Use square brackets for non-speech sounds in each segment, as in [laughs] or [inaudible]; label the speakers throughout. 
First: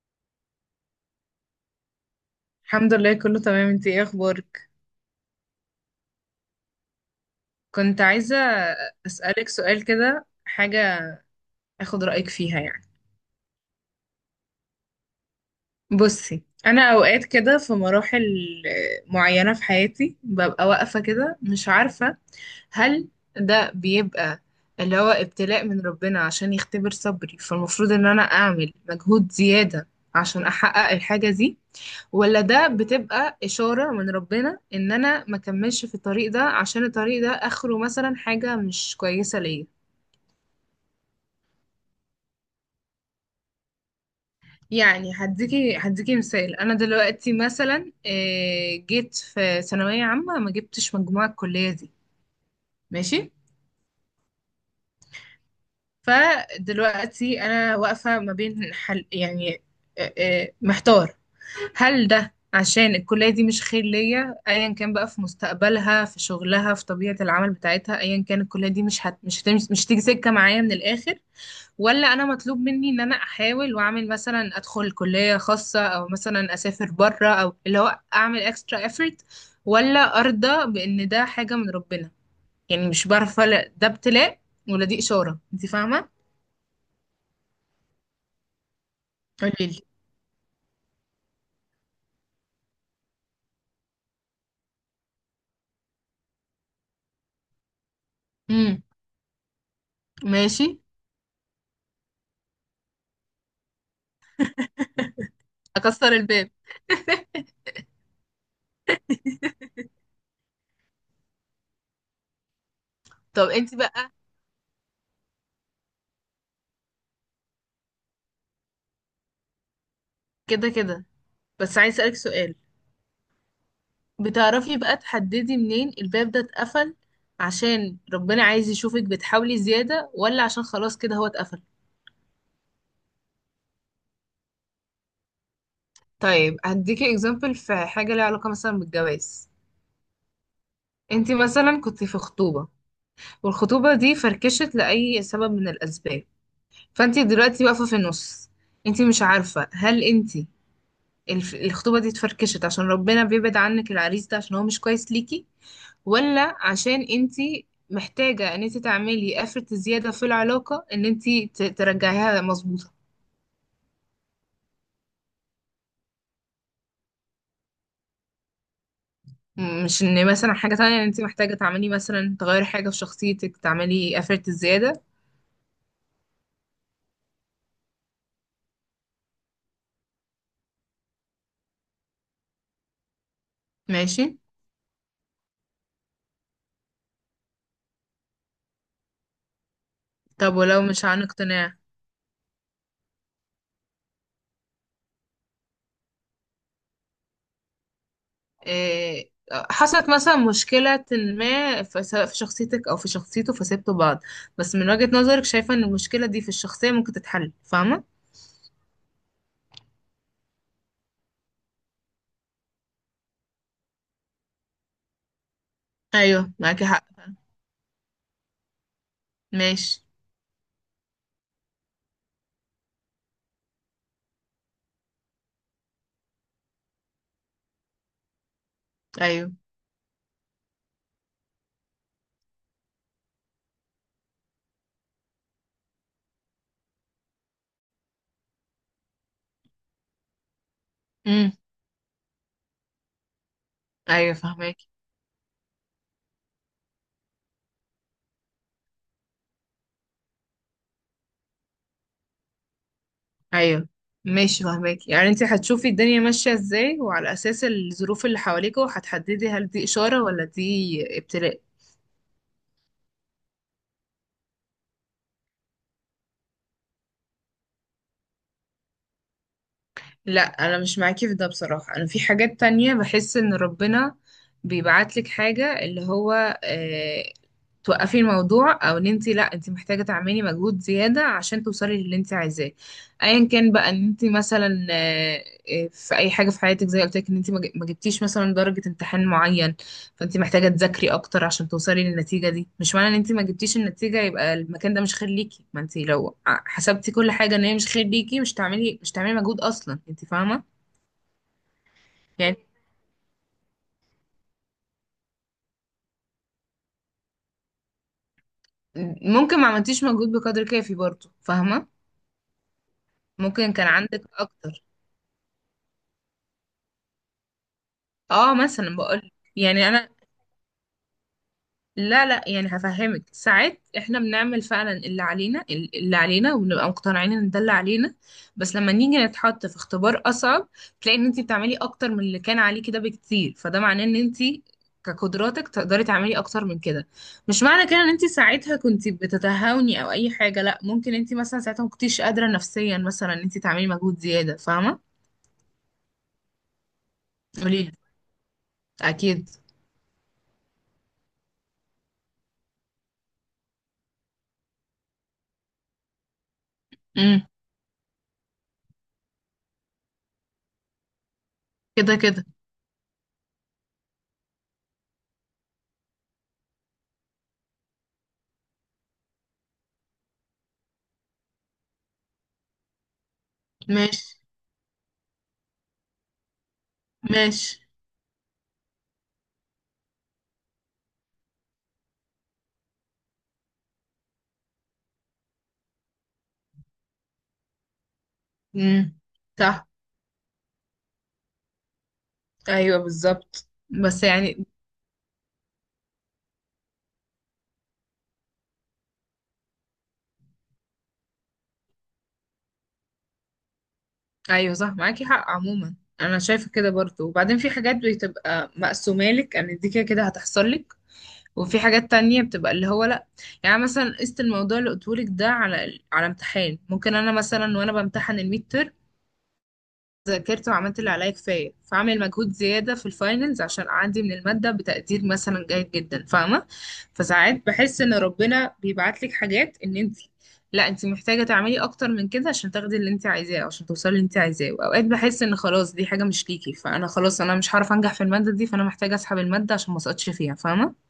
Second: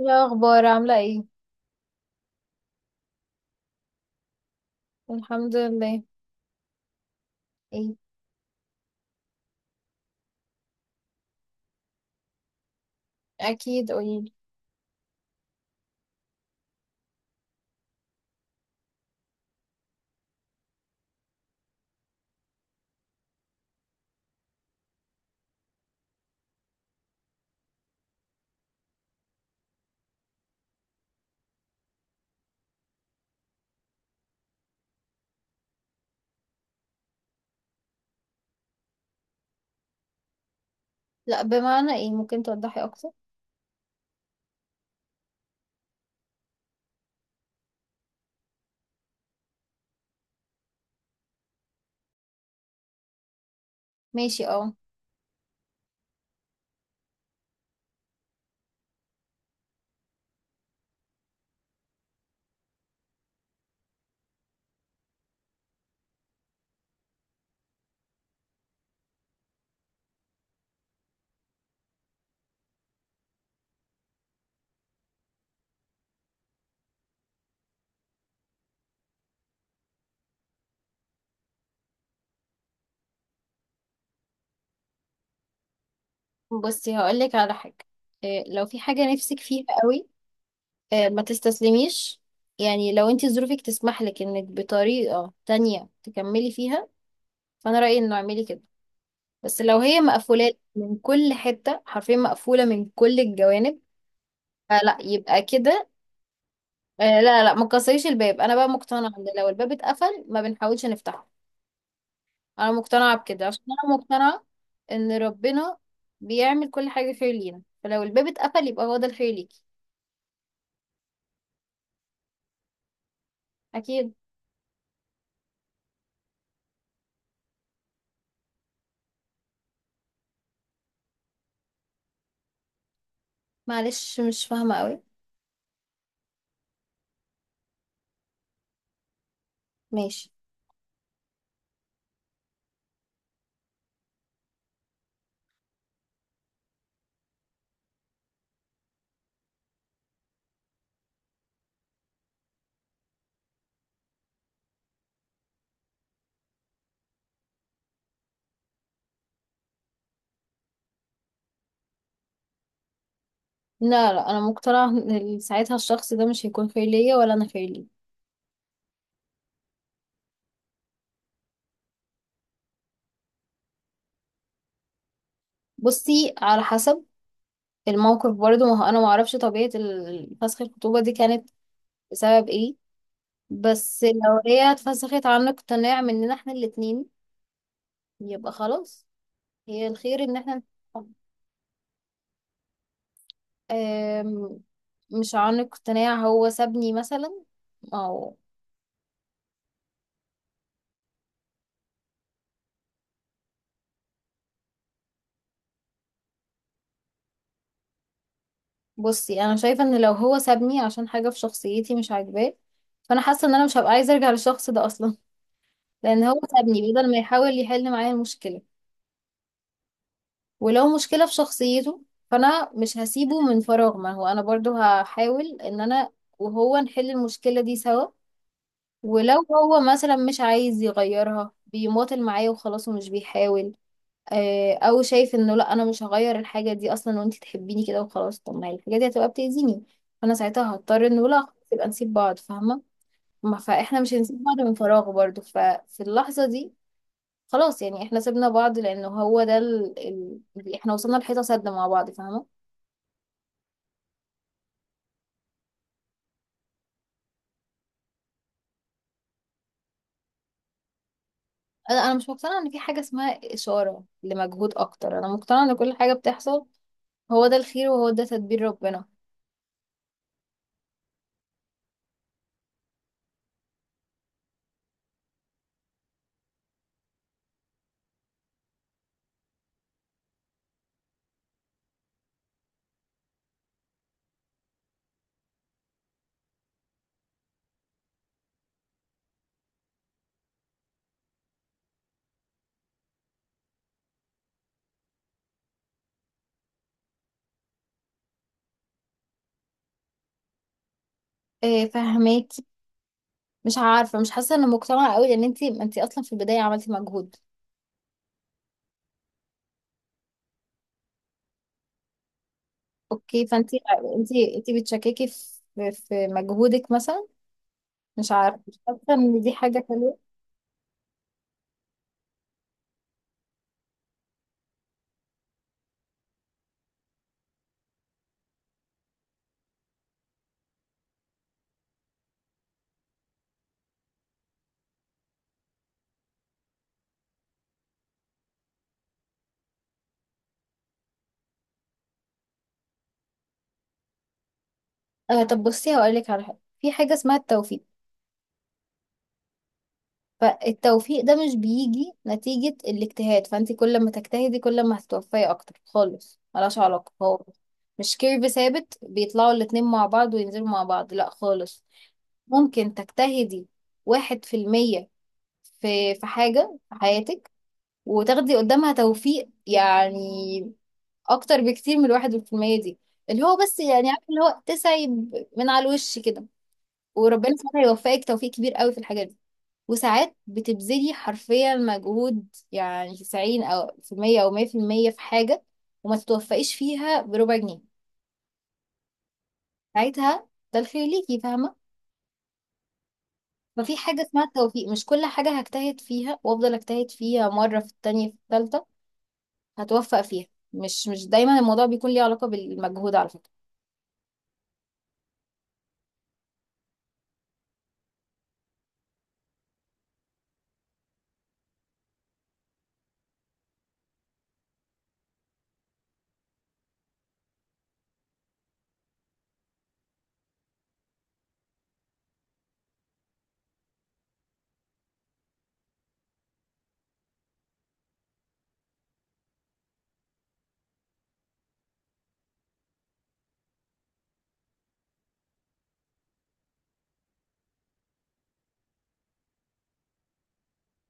Speaker 1: إيه الأخبار عاملة ايه؟
Speaker 2: الحمد لله، كله تمام. انتي ايه اخبارك؟
Speaker 1: الحمد لله. ايه؟
Speaker 2: كنت عايزة اسألك سؤال كده، حاجة اخد رأيك فيها يعني.
Speaker 1: أكيد، قوليلي.
Speaker 2: بصي، انا اوقات كده في مراحل معينة في حياتي ببقى واقفة كده مش عارفة هل ده بيبقى اللي هو ابتلاء من ربنا عشان يختبر صبري، فالمفروض ان انا اعمل مجهود زيادة عشان احقق الحاجة دي، ولا ده بتبقى إشارة من ربنا إن أنا ما كملش في الطريق ده عشان الطريق ده آخره مثلا حاجة مش كويسة ليا.
Speaker 1: لأ، بمعنى ايه؟ ممكن توضحي أكتر؟
Speaker 2: يعني هديكي مثال. أنا دلوقتي مثلا جيت في ثانوية عامة ما جبتش مجموعة الكلية دي. ماشي.
Speaker 1: ماشي، اه.
Speaker 2: فدلوقتي أنا واقفة ما بين حل يعني محتار. هل ده عشان الكلية دي مش خير ليا، ايا كان بقى في مستقبلها في شغلها في طبيعة العمل بتاعتها، ايا كان الكلية دي مش هت... مش هتمش... مش تيجي سكة معايا من الاخر، ولا انا مطلوب مني ان انا احاول واعمل مثلا ادخل كلية خاصة او مثلا اسافر بره او اللي هو اعمل اكسترا effort، ولا ارضى بان ده حاجة من ربنا؟ يعني مش بعرف افرق ده ابتلاء ولا دي اشارة، انت فاهمة.
Speaker 1: بصي هقولك على حاجة. إيه؟ لو في حاجة نفسك فيها
Speaker 2: قوليلي.
Speaker 1: قوي، إيه ما تستسلميش، يعني لو انتي ظروفك تسمح لك انك بطريقة تانية تكملي فيها، فأنا رأيي انه اعملي كده.
Speaker 2: امم.
Speaker 1: بس لو هي مقفولة
Speaker 2: ماشي.
Speaker 1: من كل حتة، حرفيا مقفولة من كل الجوانب، فلا يبقى كده.
Speaker 2: اكسر الباب.
Speaker 1: آه لا لا، ما تكسريش الباب، انا بقى مقتنعه ان لو الباب اتقفل ما بنحاولش نفتحه. انا مقتنعه بكده
Speaker 2: طب
Speaker 1: عشان
Speaker 2: انت
Speaker 1: انا
Speaker 2: بقى.
Speaker 1: مقتنعه ان ربنا بيعمل كل حاجه خير لينا، فلو الباب اتقفل يبقى هو ده الخير ليكي.
Speaker 2: كده كده. بس عايز اسالك سؤال.
Speaker 1: اكيد.
Speaker 2: بتعرفي بقى تحددي منين الباب ده اتقفل؟ عشان ربنا عايز يشوفك بتحاولي زيادة، ولا عشان خلاص كده هو اتقفل.
Speaker 1: معلش مش فاهمه قوي.
Speaker 2: طيب، هديكي اكزامبل في حاجة ليها علاقة مثلا بالجواز.
Speaker 1: ماشي.
Speaker 2: انتي مثلا كنت في خطوبة، والخطوبة دي فركشت لأي سبب من الأسباب. فانتي دلوقتي واقفة في النص، انتي مش عارفة هل انتي الخطوبة دي اتفركشت عشان ربنا بيبعد عنك العريس ده عشان هو مش كويس ليكي، ولا عشان انت محتاجة ان انت تعملي افرت زيادة في العلاقة ان انت ترجعيها مظبوطة.
Speaker 1: لا لا، انا مقتنعه ان ساعتها الشخص ده مش هيكون خير ليا ولا انا خير ليه.
Speaker 2: مش ان مثلا حاجة تانية ان انت محتاجة تعملي مثلا تغيري حاجة في شخصيتك، تعملي افرت زيادة.
Speaker 1: بصي على حسب الموقف برضه، ما هو انا ما اعرفش طبيعه فسخ الخطوبه دي كانت بسبب ايه. بس
Speaker 2: ماشي.
Speaker 1: لو هي اتفسخت عن اقتناع مننا احنا الاتنين يبقى خلاص، هي الخير ان
Speaker 2: طب
Speaker 1: احنا.
Speaker 2: ولو مش عن اقتناع؟
Speaker 1: آم، مش عنق اقتناع، هو سابني مثلا، او.
Speaker 2: إيه، حصلت مثلا مشكلة ما في سواء في شخصيتك او في شخصيته، فسبتوا بعض، بس من وجهة نظرك شايفة ان المشكلة دي في الشخصية ممكن تتحل، فاهمة.
Speaker 1: بصي انا شايفه ان لو هو سابني عشان حاجه في شخصيتي مش عاجباه، فانا حاسه ان انا مش هبقى عايزه ارجع للشخص ده اصلا [laughs] لان هو
Speaker 2: ايوه معاكي
Speaker 1: سابني
Speaker 2: حق.
Speaker 1: بدل ما يحاول يحل معايا المشكله.
Speaker 2: ماشي.
Speaker 1: ولو مشكله في شخصيته، فانا مش هسيبه من فراغ، ما هو انا برضو هحاول ان انا وهو نحل المشكله دي سوا. ولو
Speaker 2: ايوه.
Speaker 1: هو مثلا مش عايز يغيرها، بيماطل معايا وخلاص ومش بيحاول، او شايف انه لا انا مش هغير الحاجه دي اصلا وانت تحبيني كده وخلاص، طب ما هي الحاجه دي هتبقى بتاذيني، فانا ساعتها هضطر انه لا
Speaker 2: امم.
Speaker 1: خلاص يبقى نسيب بعض، فاهمه؟ ما فاحنا مش
Speaker 2: ايوه
Speaker 1: هنسيب بعض من
Speaker 2: فاهمك.
Speaker 1: فراغ برضو، ففي اللحظه دي خلاص يعني احنا سيبنا بعض لانه هو ده اللي احنا وصلنا لحيطه سد مع بعض، فاهمه؟
Speaker 2: ايوه. ماشي فاهمك، يعني انت هتشوفي الدنيا ماشية ازاي، وعلى اساس الظروف اللي حواليك هتحددي هل دي اشارة ولا دي ابتلاء.
Speaker 1: انا مش مقتنعه ان في حاجه اسمها اشاره لمجهود اكتر، انا مقتنعه ان كل حاجه بتحصل هو ده الخير وهو ده تدبير ربنا.
Speaker 2: لا انا مش معاكي في ده بصراحة. انا في حاجات تانية بحس ان ربنا بيبعتلك حاجة اللي هو اه توقفي الموضوع، او ان انت لا انت محتاجة تعملي مجهود زيادة عشان توصلي للي انت عايزاه، ايا كان بقى ان انت مثلا في اي حاجة في حياتك. زي قلت لك ان انت ما جبتيش مثلا درجة امتحان معين، فانت محتاجة تذاكري اكتر عشان توصلي للنتيجة دي. مش معنى ان انت ما جبتيش النتيجة يبقى المكان ده مش خير ليكي. ما انت لو حسبتي كل حاجة ان هي مش خير ليكي مش تعملي مجهود اصلا، انت فاهمة.
Speaker 1: إيه؟
Speaker 2: يعني
Speaker 1: فهماكي. مش عارفه مش حاسه ان مقتنعه قوي، لان انت اصلا في البدايه عملتي مجهود.
Speaker 2: ممكن ما عملتيش مجهود بقدر كافي برضه، فاهمة.
Speaker 1: اوكي، فانت
Speaker 2: ممكن كان عندك
Speaker 1: انت انت
Speaker 2: اكتر.
Speaker 1: بتشككي في مجهودك مثلا؟ مش
Speaker 2: اه
Speaker 1: عارفه مش
Speaker 2: مثلا
Speaker 1: حاسه
Speaker 2: بقول
Speaker 1: ان دي حاجه
Speaker 2: يعني انا،
Speaker 1: حلوه.
Speaker 2: لا لا يعني هفهمك، ساعات احنا بنعمل فعلا اللي علينا وبنبقى مقتنعين ان ده اللي علينا، بس لما نيجي نتحط في اختبار اصعب تلاقي ان انت بتعملي اكتر من اللي كان عليه كده بكتير، فده معناه ان انت كقدراتك تقدري تعملي اكتر من كده. مش معنى كده ان انت ساعتها كنت بتتهاوني او اي حاجه، لا ممكن انت مثلا ساعتها ما كنتيش قادره نفسيا مثلا ان انت تعملي مجهود زياده، فاهمه.
Speaker 1: آه طب بصي هقول لك على حاجه، في حاجه اسمها التوفيق.
Speaker 2: قوليلي. اكيد.
Speaker 1: فالتوفيق ده مش بيجي نتيجه الاجتهاد، فانت كل ما تجتهدي كل ما هتتوفقي اكتر خالص، ملهاش علاقه. هو
Speaker 2: امم.
Speaker 1: مش كيرف ثابت بيطلعوا الاتنين مع بعض وينزلوا مع بعض، لا خالص.
Speaker 2: كده كده.
Speaker 1: ممكن تجتهدي 1% في في حاجة في حياتك، وتاخدي قدامها توفيق، يعني اكتر بكتير من 1% دي، اللي هو بس يعني عارف،
Speaker 2: ماشي.
Speaker 1: اللي هو تسعي من على الوش كده. وربنا
Speaker 2: ماشي.
Speaker 1: سبحانه يوفقك توفيق كبير قوي في الحاجات دي. وساعات بتبذلي حرفيا مجهود، يعني 90 او في المية او 100% في المية في حاجة، وما تتوفقيش فيها بربع جنيه.
Speaker 2: امم. صح.
Speaker 1: ساعتها ده الخير ليكي، فاهمة؟
Speaker 2: ايوه بالظبط،
Speaker 1: ففي حاجة
Speaker 2: بس
Speaker 1: اسمها
Speaker 2: يعني.
Speaker 1: توفيق، مش كل حاجة هجتهد فيها وافضل اجتهد فيها مرة في التانية في التالتة هتوفق فيها. مش دايما الموضوع بيكون ليه علاقة بالمجهود على فكرة.
Speaker 2: ايوه صح معاكي حق عموما. انا شايفه كده برضو. وبعدين في حاجات بتبقى مقسومه لك ان دي كده كده هتحصل لك، وفي حاجات تانية بتبقى اللي هو لا. يعني مثلا قست الموضوع اللي قلتهولك ده على على امتحان، ممكن انا مثلا وانا بمتحن الميد ذاكرت وعملت اللي عليا كفاية، فاعمل مجهود زيادة في الفاينلز عشان أعدي من المادة بتقدير مثلا جيد جدا، فاهمة. فساعات بحس إن ربنا بيبعت لك حاجات إن أنت لا أنت محتاجة تعملي أكتر من كده عشان تاخدي اللي أنت عايزاه، أو عشان توصلي اللي أنت عايزاه. وأوقات بحس إن خلاص دي حاجة مش ليكي، فأنا خلاص أنا مش هعرف أنجح في المادة دي، فأنا محتاجة أسحب المادة عشان ما أسقطش فيها، فاهمة.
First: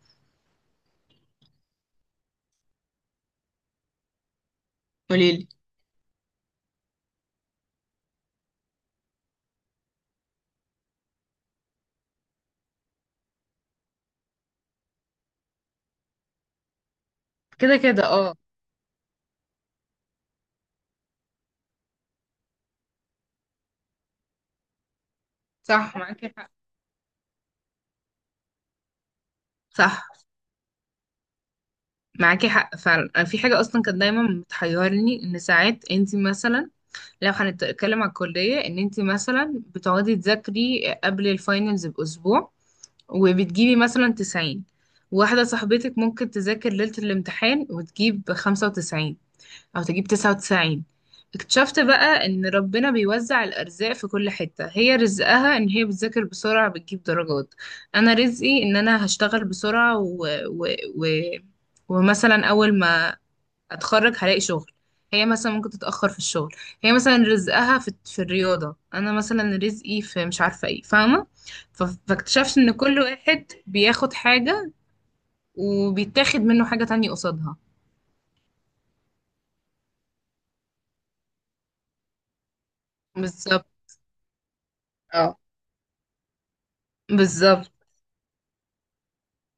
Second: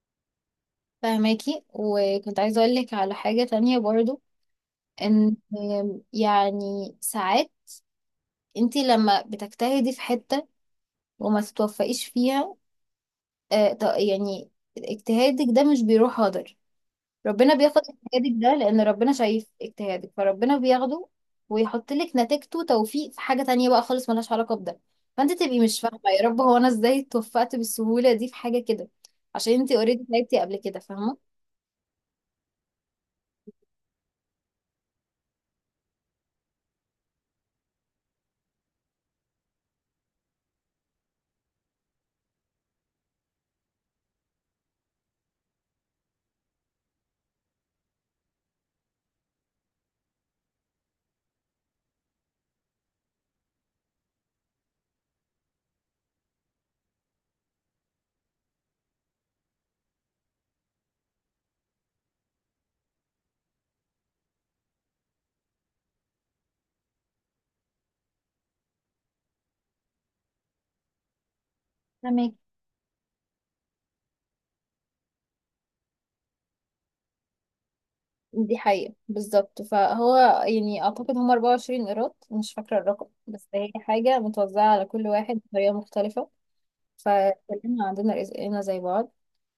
Speaker 1: فهماكي. وكنت عايزة أقولك على حاجة تانية برضو، إن
Speaker 2: قوليلي.
Speaker 1: يعني ساعات انتي لما بتجتهدي في حتة وما تتوفقيش فيها، يعني اجتهادك ده مش بيروح هدر. ربنا
Speaker 2: كده
Speaker 1: بياخد
Speaker 2: كده
Speaker 1: اجتهادك
Speaker 2: اه.
Speaker 1: ده، لأن ربنا شايف اجتهادك فربنا بياخده ويحط لك نتيجته توفيق في حاجة تانية بقى خالص ملهاش علاقة بده. فانت تبقي مش
Speaker 2: صح
Speaker 1: فاهمة، يا
Speaker 2: معاكي
Speaker 1: رب
Speaker 2: حق.
Speaker 1: هو أنا ازاي اتوفقت بالسهولة دي في حاجة كده، عشان انتي اوريدي
Speaker 2: صح
Speaker 1: تعبتي قبل كده، فاهمة؟
Speaker 2: معاكي حق فعلا. أنا في حاجة أصلا كانت دايما بتحيرني إن ساعات أنت مثلا، لو هنتكلم على الكلية، ان انت مثلا بتقعدي تذاكري قبل الفاينلز بأسبوع وبتجيبي مثلا 90، واحدة صاحبتك ممكن تذاكر ليلة الامتحان وتجيب 95 أو تجيب 99. اكتشفت بقى ان ربنا بيوزع الأرزاق في كل حتة، هي رزقها ان هي بتذاكر بسرعة بتجيب درجات، أنا رزقي ان أنا هشتغل بسرعة و... ومثلا أول ما اتخرج هلاقي شغل، هي مثلا ممكن تتأخر في الشغل. هي مثلا رزقها في الرياضة، انا مثلا رزقي في مش عارفة ايه، فاهمة. ف-
Speaker 1: فهماكي.
Speaker 2: فاكتشفت ان كل واحد بياخد حاجة وبيتاخد منه حاجة تانية قصادها.
Speaker 1: دي حقيقة بالظبط، فهو يعني أعتقد هم 24 قيراط، مش فاكرة الرقم، بس
Speaker 2: بالظبط.
Speaker 1: هي حاجة متوزعة على كل
Speaker 2: اه
Speaker 1: واحد بطريقة مختلفة.
Speaker 2: بالظبط.
Speaker 1: فكلنا عندنا رزقنا زي بعض.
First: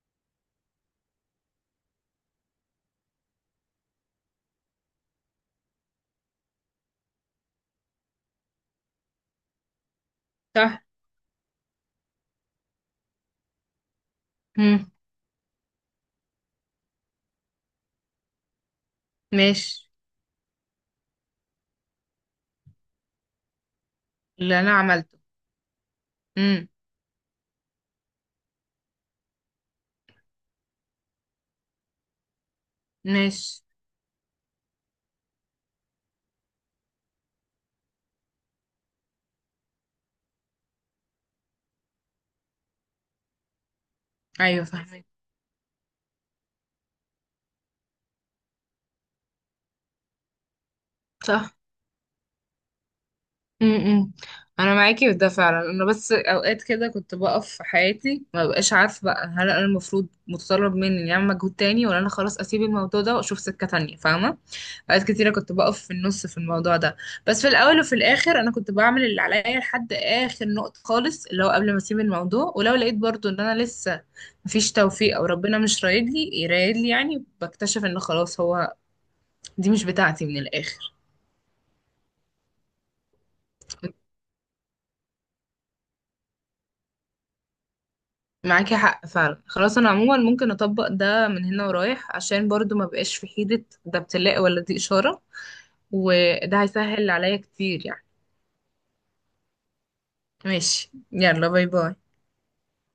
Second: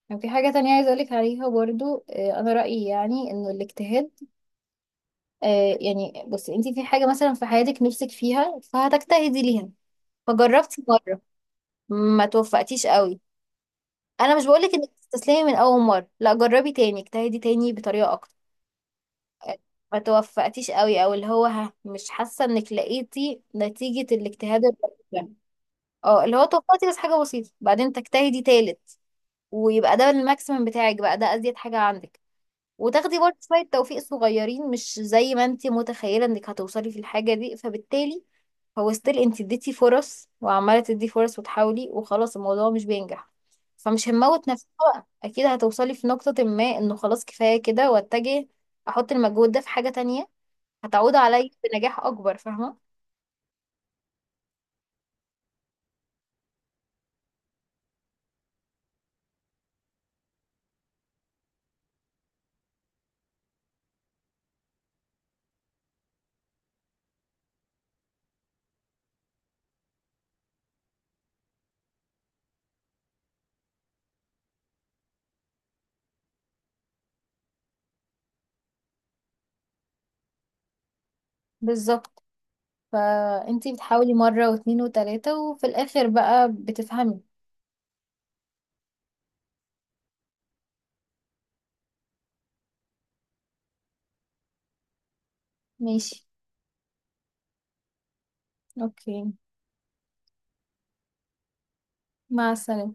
Speaker 1: كان في حاجة تانية عايزة أقولك عليها برضو، أنا رأيي يعني إنه الاجتهاد، يعني بصي أنتي في حاجة مثلا في حياتك نفسك فيها فهتجتهدي ليها،
Speaker 2: صح.
Speaker 1: فجربتي مرة ما توفقتيش قوي، أنا مش بقولك إنك
Speaker 2: مم.
Speaker 1: تستسلمي من أول مرة، لا جربي تاني اجتهدي تاني بطريقة أكتر،
Speaker 2: ماشي.
Speaker 1: ما توفقتيش قوي او اللي هو ها مش حاسه انك لقيتي نتيجه
Speaker 2: اللي
Speaker 1: الاجتهاد
Speaker 2: انا عملته.
Speaker 1: البسيط اه اللي هو
Speaker 2: مم.
Speaker 1: توفقتي بس حاجه بسيطه، بعدين تجتهدي تالت ويبقى ده الماكسيمم بتاعك بقى، ده ازيد حاجه عندك، وتاخدي برضه
Speaker 2: ماشي.
Speaker 1: شويه توفيق صغيرين مش زي ما انت متخيله انك هتوصلي في الحاجه دي. فبالتالي هو ستيل انت اديتي فرص وعماله تدي فرص وتحاولي، وخلاص الموضوع مش بينجح، فمش هنموت
Speaker 2: ايوه
Speaker 1: نفسنا بقى،
Speaker 2: فاهمك.
Speaker 1: اكيد هتوصلي في نقطه ما انه خلاص كفايه كده واتجه، احط المجهود ده في حاجه تانية هتعود عليا
Speaker 2: صح.
Speaker 1: بنجاح اكبر، فاهمة؟
Speaker 2: امم. انا معاكي في ده فعلا، انا بس اوقات كده كنت بقف في حياتي ما بقاش عارفه بقى هل انا المفروض متطلب مني اني اعمل مجهود تاني، ولا انا خلاص اسيب الموضوع ده واشوف سكه تانية، فاهمه. اوقات كتيره كنت بقف في النص في الموضوع ده، بس في الاول وفي الاخر انا كنت بعمل اللي عليا لحد اخر نقطه خالص اللي هو قبل ما اسيب الموضوع، ولو لقيت برضو ان انا لسه مفيش توفيق او ربنا مش رايد لي يرايد لي يعني، بكتشف ان خلاص هو دي مش بتاعتي من الاخر.
Speaker 1: بالظبط. فانتي بتحاولي مرة واتنين وتلاتة وفي الآخر بقى بتفهمي.
Speaker 2: معاكي حق فعلا. خلاص انا عموما ممكن اطبق ده من هنا ورايح، عشان برضو ما بقاش في حيرة ده ابتلاء ولا دي اشارة.
Speaker 1: ماشي.
Speaker 2: وده هيسهل عليا كتير يعني.
Speaker 1: اوكي.
Speaker 2: ماشي. يلا باي باي.
Speaker 1: مع السلامة.